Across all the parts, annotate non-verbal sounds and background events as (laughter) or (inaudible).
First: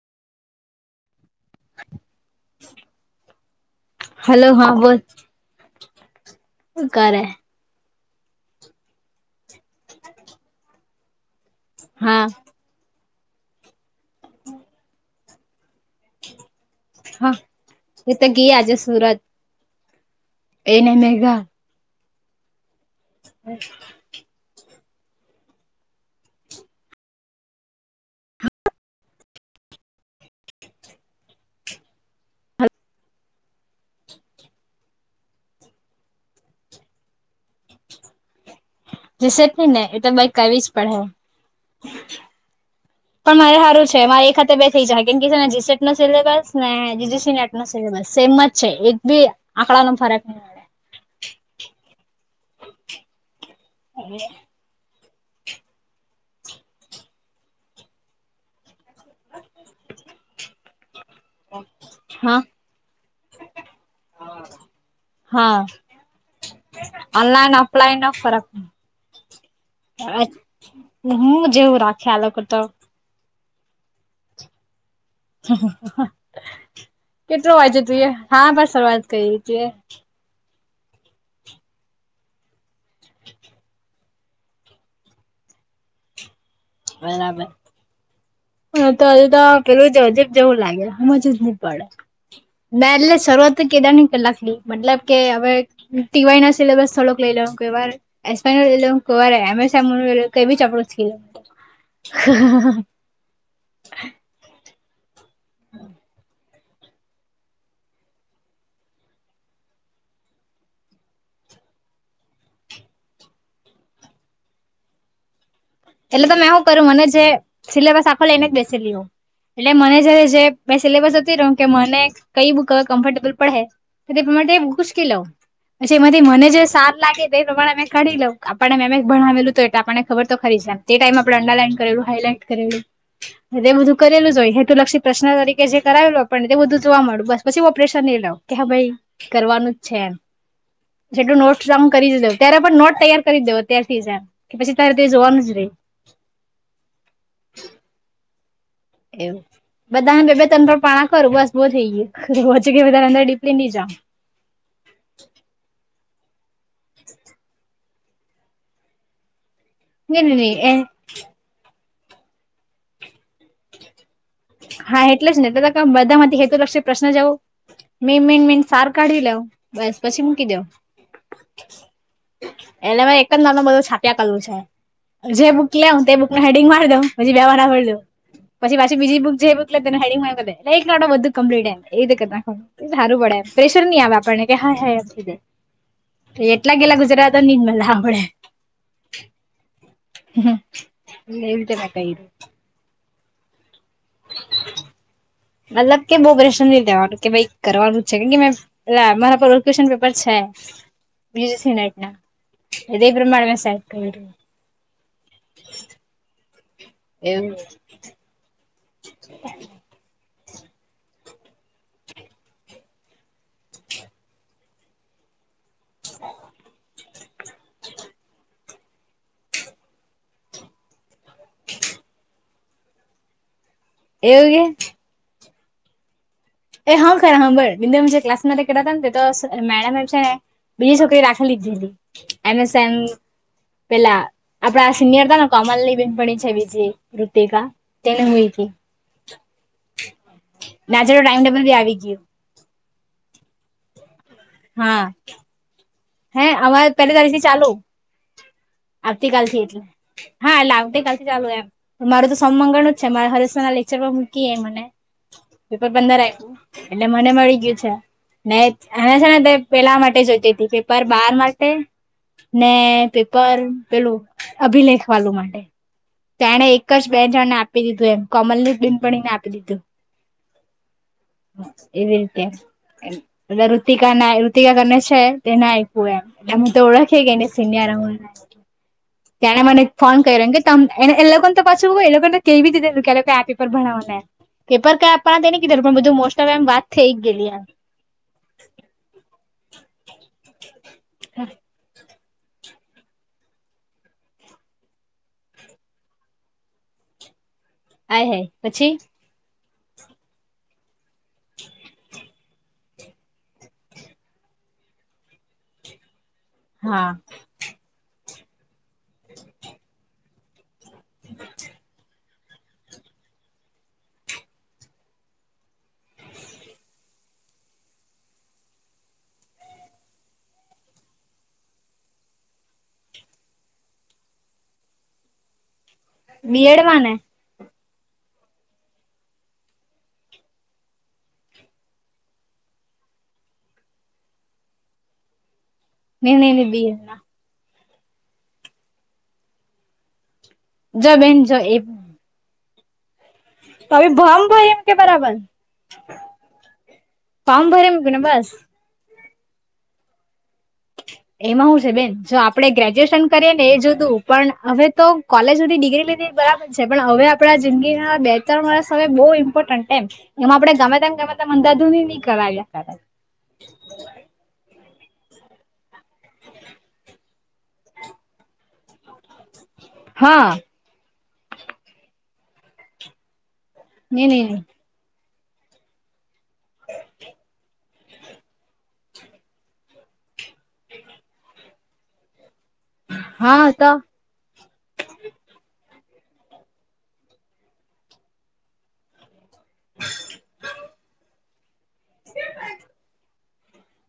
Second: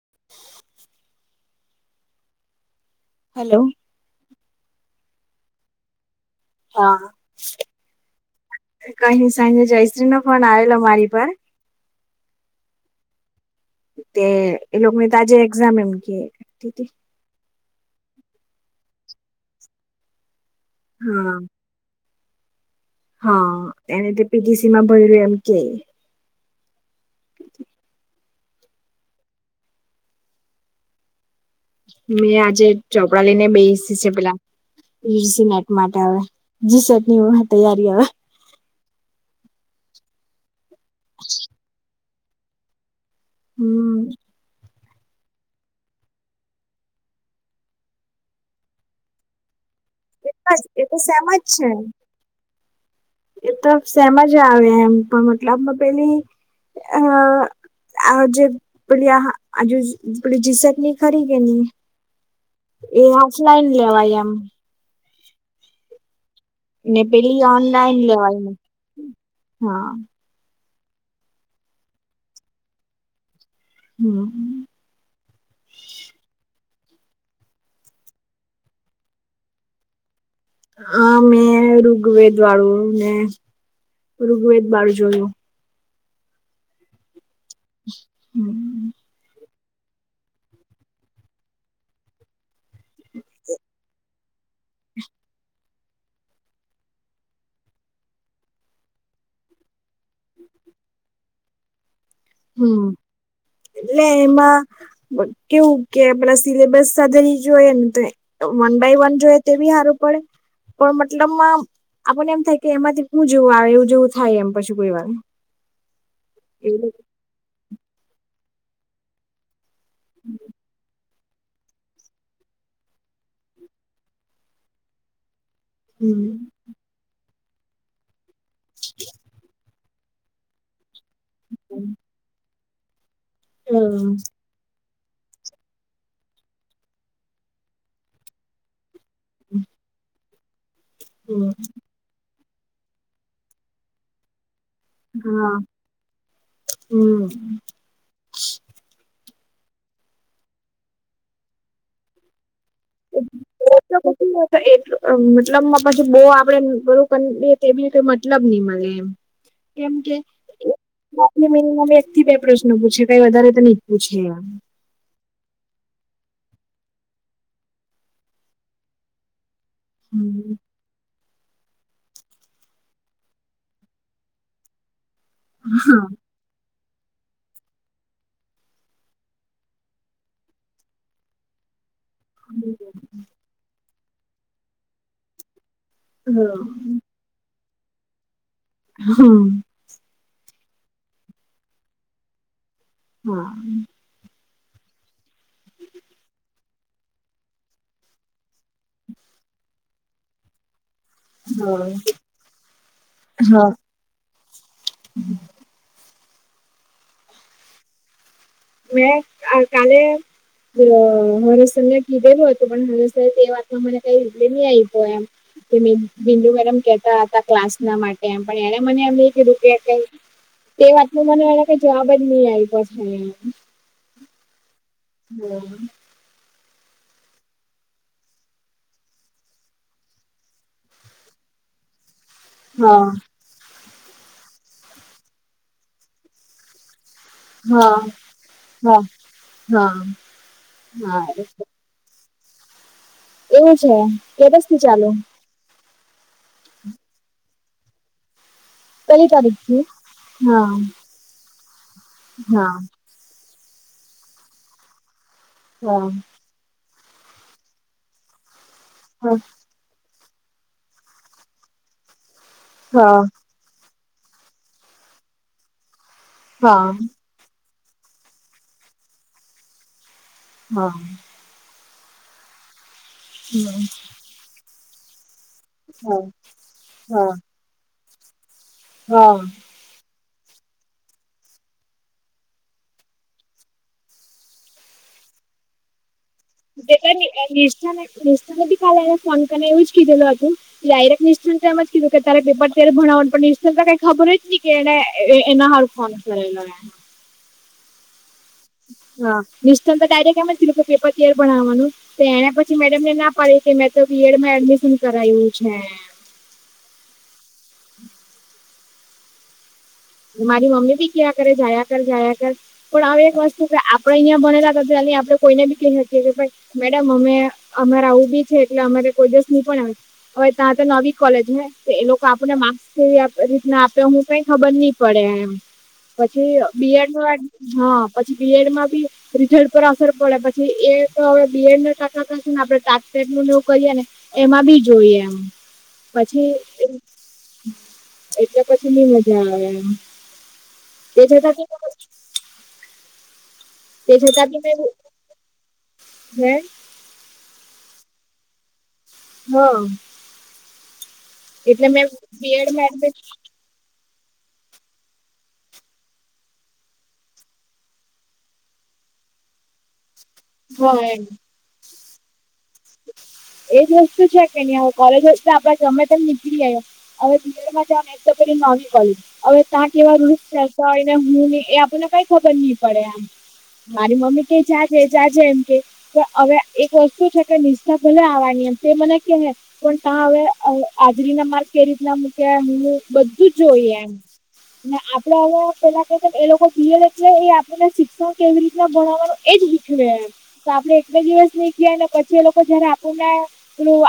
(inaudible) Hello hello હા બોલ હા કહી સાંજે જયશ્રી નો ફોન આવેલો મારી પર પણ હા તે લોકોની તો આજે એક્ઝામ એમ કે હા એ તો ગીયા આજે સુરત એને હા મેઘા હા એને પીટીસી માં ભરયું એમ કે હ મેં આજે ચોપડા લઈને બેસી છે પેલા સટ માટે હવે જી સેટની તૈયારી હવે વિશે નઈ ને એ તોઈ કર જ પડે પણ મારે સારું છે હમ મારે એક હાથે બે થઈ જાય કેમ ને જી સટ નો સિલેબસ ને જીજીસીનેટ નો સિલેબસ સેમ જ છે એક ભી એ જ એ તો શેમ જ છે એ તો શેમ જ આવે એમ પણ મતલબમાં પેલી અ આ જે પે આ આજુ પેલી જિજ્ત નની ખરી કે ન હા એ ઓફલાઈન લેવાય એમ હા ને પેલી ઓનલાઈન અપ્લાઈન ન ફરક લેવાય હા હું જેવું રાખે આ લોકો તો હમ હ કેટલો વાંચું તું એ હા પણ શરૂઆત કરી હતી હ મેં ઋગ્વેદ વાળું ને ઋગ્વેદ બાર જોયું. બરાબર હમ હા તો- હ તો પેલું જજબ જેવું લાગે સમજ જ નહી પડે ના એટલે શરૂઆત કેદારની કલાક મતલબ કે હવે ટીવાય ના સિલેબસ થોડુંક લઈ લે વા એ લઈ લે વા અમે સા કઈ બી ચપડો ખીધ હમ એટલે એમાં કેવું કે પલસ સિલેબસ સાથેધારી જોઈએ ને તો વન બાય વન જોએ તે બી સારું પડે પણ મતલબ આપને એમ થાય કે એમાંથી હું જોવું આવે એવું જેવું થાય એમ પછી કોઈવાર. એટલે તો મેં શું કર્યું મને જે સિલેબસ આખો લે એને જ બેસી હોવ. એટલે મને જયારે જે સિલેબસ કે મને કઈ બુક કમ્ફર્ટેબલ પડે તો તે બૂક ઉંચકી લેવ. પછી એમાંથી હમ મને જે સાર લાગે તે એ પ્રમાણે મે કાઢી લઉં આપણને મે ભણાવેલું તો એટલે આપ ખબર તો ખરી જ તે ટાઈમ આપડણે અંડારલાન કરેલું હાાઈલાઈટ કરેલું બધું હમ કરેલું જ હોય હ તોું લક્ષિત પ્રશ્ન તરીકે જે કરાવેલો આપણને તે બધું જોવા મળ્યું બસ પી ઓપરેશન લઈ લઉં કે હા ભાઈ કરવાનું જ છે એમ જેટું હમ નોટસમ કરી જ દ ત્યારે પણ નોટ તૈયાર કરી દેો તત્યારથી જ કે પછી તારે તે જોવાનું જ હા રહી. હમ. એવું બધાને બે -બે તન-તન પાના કરું બસ બહ થઈ ગય. (unintelligible) (unintelligible) બહ આપડે બરું કરી બી કોઈ મતલબ નહી મળે એમ. કેમ ની ની ની કેથી એ આમાંથી એક થી બે પ્રશ્નો પૂછે. કઈ વધારે તો નહી જ પૂછે એમ હા એટલે જ ને બધા માંથી હેતુ લક્ષ્ય પ્રશ્ન જવ મેી મીન મીન સારું કાઢી લેવું. બસ પછી મૂકી દવ. એને મે એક જ નામ ન બધું છાપ્યા કરલું છે. જે બુક લેઉ હા તે બુકને હેડિંગ મારી દઉં પછી બેવા નાર દો. પછી પાછી બીજી બુક જે બુક લેને હેડિન મારી દેવ એટલે બધું કંપલીત. એ તો કર નાખવાનું એ સારું પડે પ્રેશર નહી આવે આપણને કે હા હ એમીધે એટલા હમ ગેલા ગુજરાતા ની મ સાંભળે. હા. હ એ -એ રીતેના કઈું. હા. મતલબ કે બહ પ્રશ્ન ન લેવાનું કે ભાઈ કરવાનું જ છે કે- કે મે એ મારા પર ક્વેશન પેપર છે. હા બટના એ પ્રમાણેમાં સા હમ. એમ. મે કાલે હવે સર કીધેલું હતું પણ હવે સર એ વાતમાં મને કઈ રીપ્લાઇ આવી ગ્યો એમ. બિંદુ મેડમ કેતા હતા ક્લાસ ના માટે એમ પણ એને મને આ એક રૂપિયા ક એ વાત ન મને એ કઈ જવાબ જ નહી આવ્યો છે. એવગ. હમ. એ હા ખર હાબળ બિ જે ક્લાસ માં કે હતાને તો મેડમ એમ છે ને, બીજી છોકરી રાખી લીધી હતી. એમેઝન. હા પેલા આપડા સિનિયર હતા ને કોમલની બેેન પણ છે બીજી. રૂતિકા તેને હઈથી, હા હા નાચ હા ટાઈમ ટેબલ આવી ગયો. એવું છે, કે દિવસ થી ચાલુ? હે અમારે પેલી તારીખથી ચાલુ. પેલી આવતી કાલ તારીખ થી એટલે હા એટલે આવતી કાલથી ચાલુ એમ. મારું તો સોમ હા મંગળ જ છે મારા હરેશ ના લેક્ચર પર મૂકી મને, પેપર હા બડલ હા આપ્યું. એટલે મને મળી ગયું છે, ને આને છે હા ને પેલા માટે જોઈતી હતી. પેપર બાર માટે, ને પેપર પેલું અભિલેખ વાળું માટે, તો એણે એક હા જ બે જણ આપી દીધું એમ કમલની બેનપણીને આપી દીધું. હા. એવી રીતે, બધા ઋતિકા ના રિતિકા કરને છે. તે ના આપ્યું એમ તો ઓળખી હા કેને સિનીયર, હા તને મને ફોન મ કે તને એ લોકોને તો પાછું એ લોકોને તો કેવી રીતે કે લોકો આ પેપર ભણાવવા ને. પેપર કઈ આપવાના તો નને કીધું પણ બધુ મોસ્ટ ઓફ એમ વાત થઈ ગયેલી એમ નિષ્ઠા નિષ્ઠા નથીથી કરીને ફોન કરી ના એવું જ કીધેલું હતું ડાયરેક નિષ્ઠા ને એમ જ કીધું તારે પેપર ત્યારે ભણાવવાનું પણ નિષ્ઠા તો કઈ ખબર જ ન કે એને એના હારુ ફોન કરેલો હાયહાય પછી. મિ‌સે તો ડાયરેક્ટમ કીધું કે પેપર તૈયાર કરનારા વાનું તો એના પછી મેડમ ને ના પાડીકે મેં તો બી એડમાં એડમિશન કરાવ્યું છે. હા. તમારી મારી મમ્મી ભી કયા કરે જાયા કર જાયા કર. પણ હ એક વસ્તુ કે આપડે અહિયાં બનેલા હતા આપણે કોઈને બી હકી કે ભાઈ મેડમ અમે અમારે આવું બી છે એટલે અમારે કોઈ દિવસ ન પણ આવે, હવે ત્યાં તો નવી કોલેજ હ એ લોકો આપણને માર્ક્સ કેવી રીતના આપે ઈ કાઈ ખબર નહીં. પડે એમ, પછી બી બીએડમાં એડ ને ના હા પછી બી એડમાં બી રીઝલ્ટ પર અસર પડે પછી એ તો હવે બી એડને આપડે ટાટ નુ કરીએ ને એમાં બી જોઈએ એમ. નઈ નઈ પછી નઈ બીએડમાં એટલે પછી ની મજા આવે એમ. જ તે બેન જ છતાં એ બી પણ તવે તે ભલ્લમ છતાં બી ભાઈ એમ મેં કે બરાબર, હે ભ ભરી મકીને બસ. હા. એમાં શું એટલે છે મેં બેન, જો આપડે બીએડમાં એડમિટ ગ્રેજ્યુએશન કરીએ ને એ જો હતું. પણ હવે તો કોલેજ સુધી ડિગ્રી લીધી બરાબર છે, પણ હવે આપણા જિંદગીના બે ત્રણ વર્ષ બહુ બહુ ઇમ્પોર્ટન્ટ એમ, એમ આપણેે હા ગમે તેમ એમ ગમે તેમ અંધાધુની નહીં કરાવ્યાં. એજ વસ્તુ છે કે નહી કોલેજ હો તો આપડે ગમે તેમ નીકળી આવ્યાં. હવે બિ એડમાં જ ને તો પે નવી કોલેજ હવે ત્યાંક કેવા રૂલ હા હોય. હું એ આપણને કઈ ખબર નહીં પડે એમ, મારી ની ની મમ્મી કે ની જ છે. જાજે એમ કે, હવે એક વસ્તુ છે કે ભલે આવવાની એમ તે મને કે પણ ત્યાં હવે હાજરી ના માર્ક કે રીતના મુકે. કે હું બધું હા તો જોઈએ એમ, અને આપડે આવ્યા પેલા એ લોકો પ્રિય એટલે એ આપને શિક્ષણ કેવી રીતના ભણવાનું એજ કળે આપડે એક બે દિવસ નીક્યાને પછી એ લોકો જયારે આપણને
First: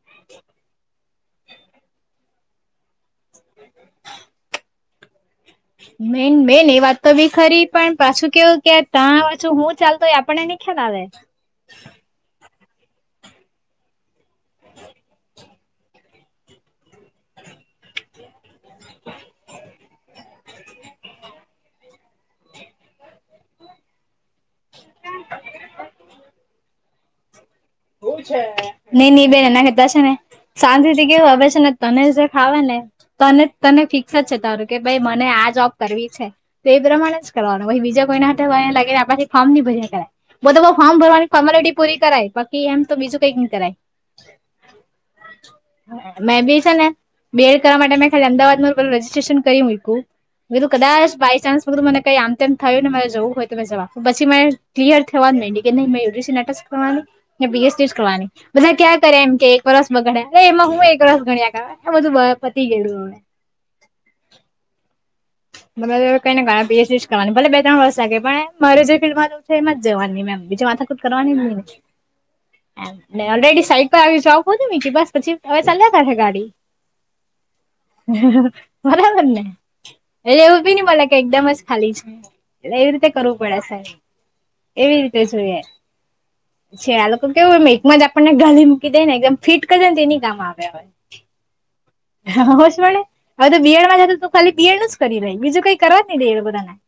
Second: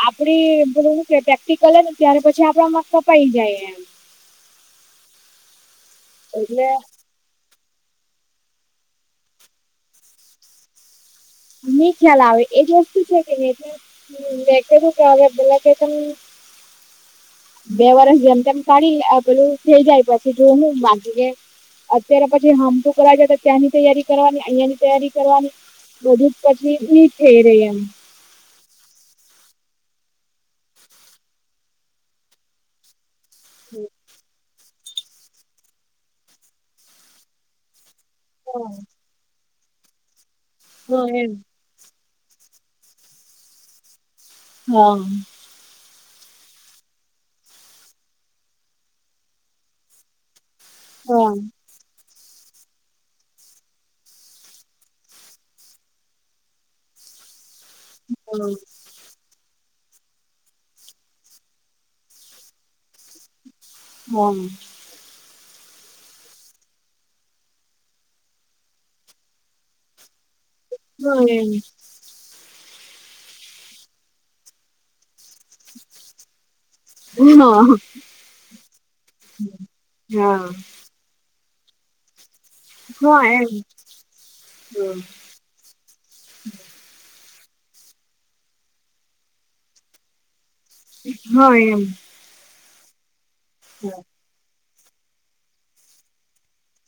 આપડી પ્રેક્ટિકલ ને ત્યારે પછી આપડા મા પઈ જાય એમ. મેન મેન એટલે એ વાત તો બી ખરી. પણ પાછું કેવું કે ત્યાં પાછું હું ચાલતુ. હોય આપણને નહીં ખ્યાલ આવે. ની ખ્યાલ આવે. એજ વસ્તુ છે. કે નને એટલે તો કે પેલા કે (unintelligible) બે વરસ જેમ તેમમ કાઢી પેલું થઈ જાય પછી જો હું માગી કે. અત્યારે પછી હામટુ કર તો ત્યાંની તૈયારી કરવાની અહંની તૈયારી કરવાની. બધું પછી ની થઈ રહી. એમ એવું છે. નઈ નની બેન એનાતાશે ને શાંતિ થી કેવું હવે છે ને તને જે ખાવા ને. તને ફિક્સ જ છે તમારું કે ભાઈ મને આ જોબ કરવી છે તો એ પ્રમાણે જ કરવાનું પછી બીજા. એના હાથે વાયર લાગે હા કોઈ લે ફોર્ની ભર કરાય બ ફોમ ભરવાની એમ ફોર્મેલિટી પૂરી કરાય કે એમ તો બીજું કંઈક ની કરાય. હ મેં બી છે ને બીએડ કરવા માટે મેં ખાલી અમદાવાદમાં રજજીસ્ટ્રેશન કરી મુકું. બીધું કદાચ હા બાય ચાન્સ બધું મને કઈ આમ તેમમ થયું ને મારે જવું હોય તો જવા પછી મ ક્લિયર થવા નડી કે નહી મે સી નાટક કરવાની. બી એસ ટી જ કરવાની હા હા બધા ક્યાં કરે એમ કે વરસ બગડ્યા અ એમાં હું એક વસ ગણ્યા ક એ બધું પતી ગયુ અવે. હમ. કઈને બી એ સીજ કરવાની ભલે બે તણ વસકે પણ મારે જે ફિલ્માં છે એમ જવાની મેમ. બીજે માથાક જ કરવાની એમ ન ને ઓલરેડી સાઈક પર આવીસ પછી. હવે ચલ્યા કર હે ગાડી બરાબને. હા એટલે એવું હા બી ની મલે કે એકદમ જ ખાલી છે. એટલે એવી રીતે એમ હા કરવું પડે એમ છે એવી રીતે જોઈએ છે. તો કેવું એમ એકમાં જ આપણને ગાલી મૂકી દે ને એકદમ ફિટ કરે ને તેની કામ આવેે. હ એમ હોશ મળે હવે તો બીયડમાં જ તો ખાલી બિએડ નું જ કરી રહી બીજું કઈ કરવા જ નહી રે બધાને.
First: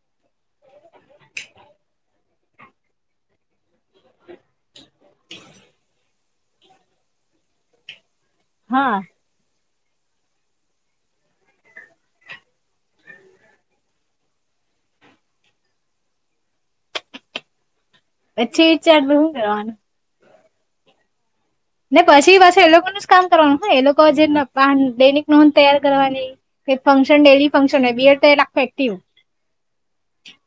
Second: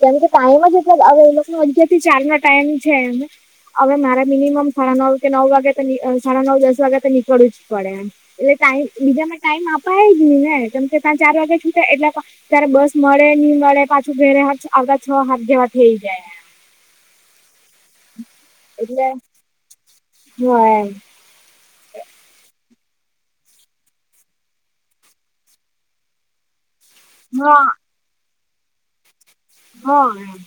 કેમ કે પાણી જેટલો એટલે હવે એ અગયાર થી ચાર ના ટાઈમ છે હવે મારે મિનિમમ સાડા નવ કે નવ વાગે તો નો. સાડા નવ દસ વાગ્યા તો નીકળવું જ પડે એમ એટલે હા ટમ બીજા ટાઈમ આપ. અપાય જ ની ને કેમ કે ત્યા ચાર વાગે છૂટે એટલે ત્યારે બસ મળે નહી મળે પાછું. વરે હાથ અગા છ હાથ જેવા થઇ જાય. પછી વિચારનું હું કરવાનું. જોઈએ. ને પછી પાછી એ લોકોનું જ કામ કરવાનું એ લોકો જે દૈનિક નોંધ તૈયાર કરવાની. કે ફંક્શન ડેલી ફંક્શન બિયર તો લખો એક્ટિવ. હ એમ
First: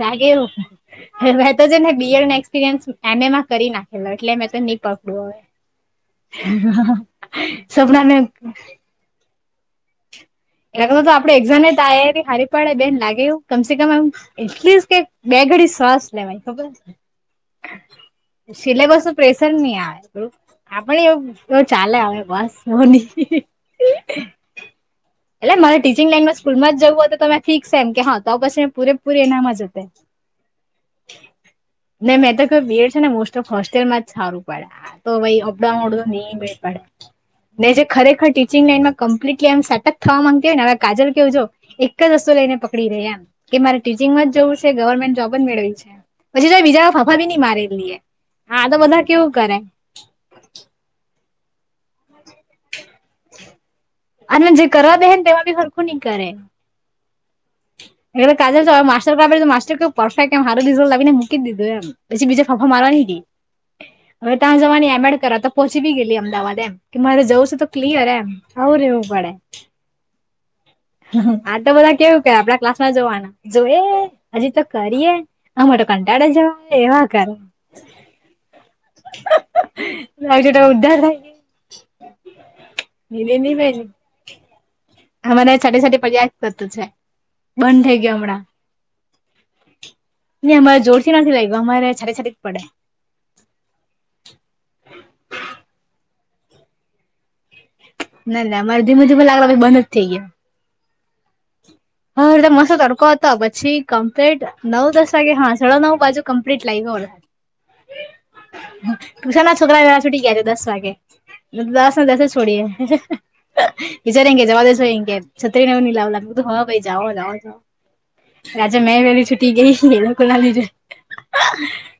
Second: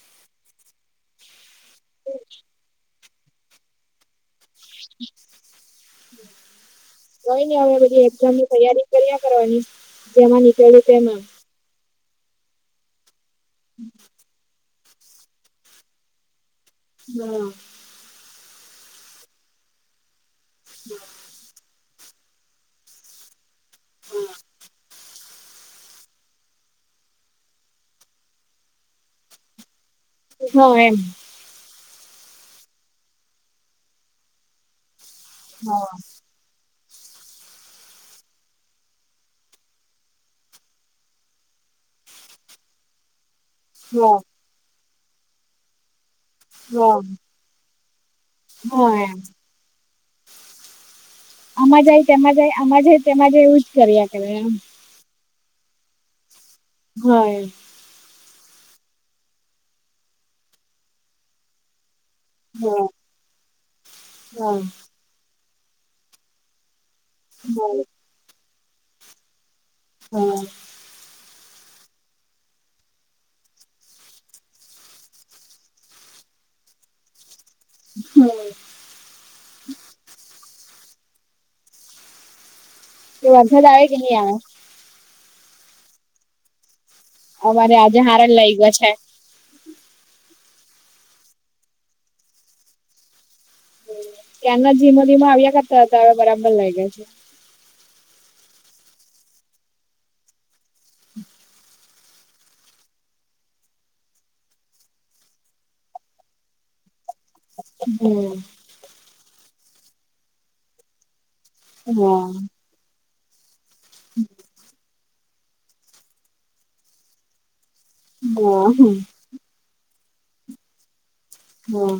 લાગે એવું તો છે ને બીડ એક્સપિરયન્સ. એને માં કરી નાખેલો એટલે મેં તો નહી પકડું હવે. કઈ ની હવે સપના બધી મેમ. એક્ઝામની તૈયારી કર્યા કરવાની જેમાં નીકળ્યું એટલા તો તેમાં આપડે એક્ઝામ તારી હારી પડે બેન લાગે એવું કમસે કમ આમ એટલી. બે ઘડી શ્વાસ લેવાય ખબર. બરાબર. સિલેબસ નું પ્રેશર નહી આવે એવુ આપવ ચાલે હવે ની હ એટલે મારે ટીચિંગ લાઈનમાં સ્કૂલમાં જવું હોય તો તમે ફીક છે એમ કે હા તો પછી પૂરેપૂરી એનામાં જ હત. હા એમ ન મેં તો ક બીડ છે ને મોસ્ટ ઓફ હોસ્ટેલમાં જ સારું પડે. તો ભઈ અપડા હા ઓડું નહી બે પાડે ને જે ખરેખર ટીચિંગ લાઈનમાં કમ્પ્લીટલી એમ સટક. થવા માંગતી હોય ને હવે કાજલ કેવું જો એક જ રસ્તુ લઈને પકડી રે એમ કે મારે હા ટીચિંગમાં જવું છે. ગવર્મેન્ટ જોબ જ મેળવી છે. પછી જો બીજા હા ફાફા ની મારેલી એ. હા, તો બધા કેવું કરે આમાં જાય તેમાં જાય આમાં જાય તેમાં જાય એવું કર્યા કરે એમ અને જે કરવા બેેહે ને તેમાં બી હરખું નહી કરે. હોય એટલે કાજલ જો આ માસ્ટર આપે તો માસ્ટર કું પરફેક્ટ એમ હારુ રિઝલ્ટ લાવી ને મૂકી દીધું એમ. પછી બીજા ફાંફા હોય મારવા નહીં ગઈ હવે ત્યાં જવાની એમ એડ કરવા તો પહોંચી બી ગેલી અમદાવાદ એમ. કે મારે જવું છે તો હોય ક્લિયર એમ, આવું રહેેવું પડે. હા. આ તો બધા કેવું કે આપડા ક્લાસમાં જોવાના જોઈએ, હજી તો કરીએ આમાં તો કંટાળ અરે જેવું કે એવા કર. હમ. લાગે જો ઉધાર થાય. તો નીની ની વરસાદ બેન આયો કે નહી આયો. અમારે સાઠે સાઠે પર્યા કરતું છે. અમારે આજે હારા લઇ ગયો છે. નહીં અમારે જોરથી નથી લય ગયું. અમારે છાટે છાટે જ પડે. ત્યાંના ધીમો ધીમો આવ્યા કરતા હતા, હવે બરાબર લાગ્યા છે. ના ના અરે ધીમે ધીમે લાગેલા બંધ જ થઈ ગયું. (inaudible) હા એટ મસ્તો તડકો હતો, પછી કમ્પ્લીટ નવ દસ વાગે હા સાડા નવ બાજુ કમ્પ્લીટ લાગો. હું. ટ્યુશન ના છોકરા છૂટી ગયા છે, દસ વાગે દસ ને હા દસે જ છોડીએે. વિચાર એ કે જવા દેશો એ કે છત્રી નગર ની લાવવા લાગું હા ભાઈ જાઓ જાઓ જાઓ. આજે હા મેં વેલી છુટી ગઈ એ લોકો ના લીધે. હા.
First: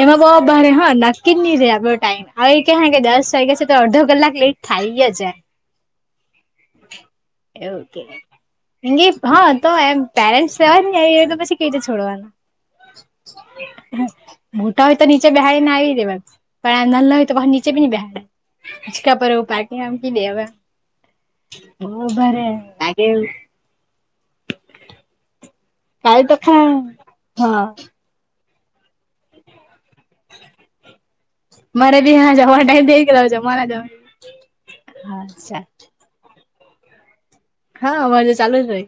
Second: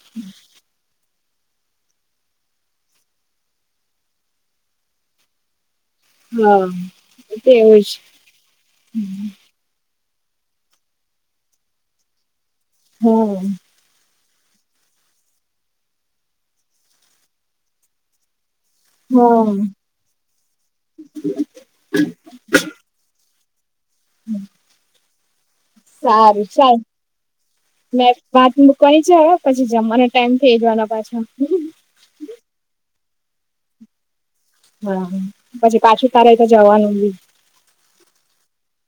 એમાં બહુ ભારે હન. નક્કી જ નહી રે આપડો ટાઈમ હવે કે કે દસ વાગે છે, તો અડધો કલાક લેટ થાય જ એ. હા એવું તેવું જ કે. એન કે હા તો એમ પેરેન્ટસ જવાય ને તો પછી કઈ રીતે છોડવાનું, હમ્મ. મોટા હોય તો નીચે બેહારીને આવી દેવાનું. પણ આ નાલલા હોય તો બહાર નીચે નહીં બેહાડા હિંચકા પર હમ પાકિ હામકી દેવા. ઉભારે લાગેઉ હમ્મ. કાલ તો સારું ખરા ચાલ. હા મૈ વાત મૂકવાની છે હવે પછી જમવા અને ટાઈમ થઇ જવાનો પાછો. કે જમાના દ બરાબર પછી પાછું તારે તો જવાનું બી હા, અમારે જે ચાલુ રહે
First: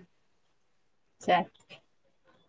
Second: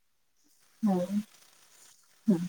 હા ચાલ. હા.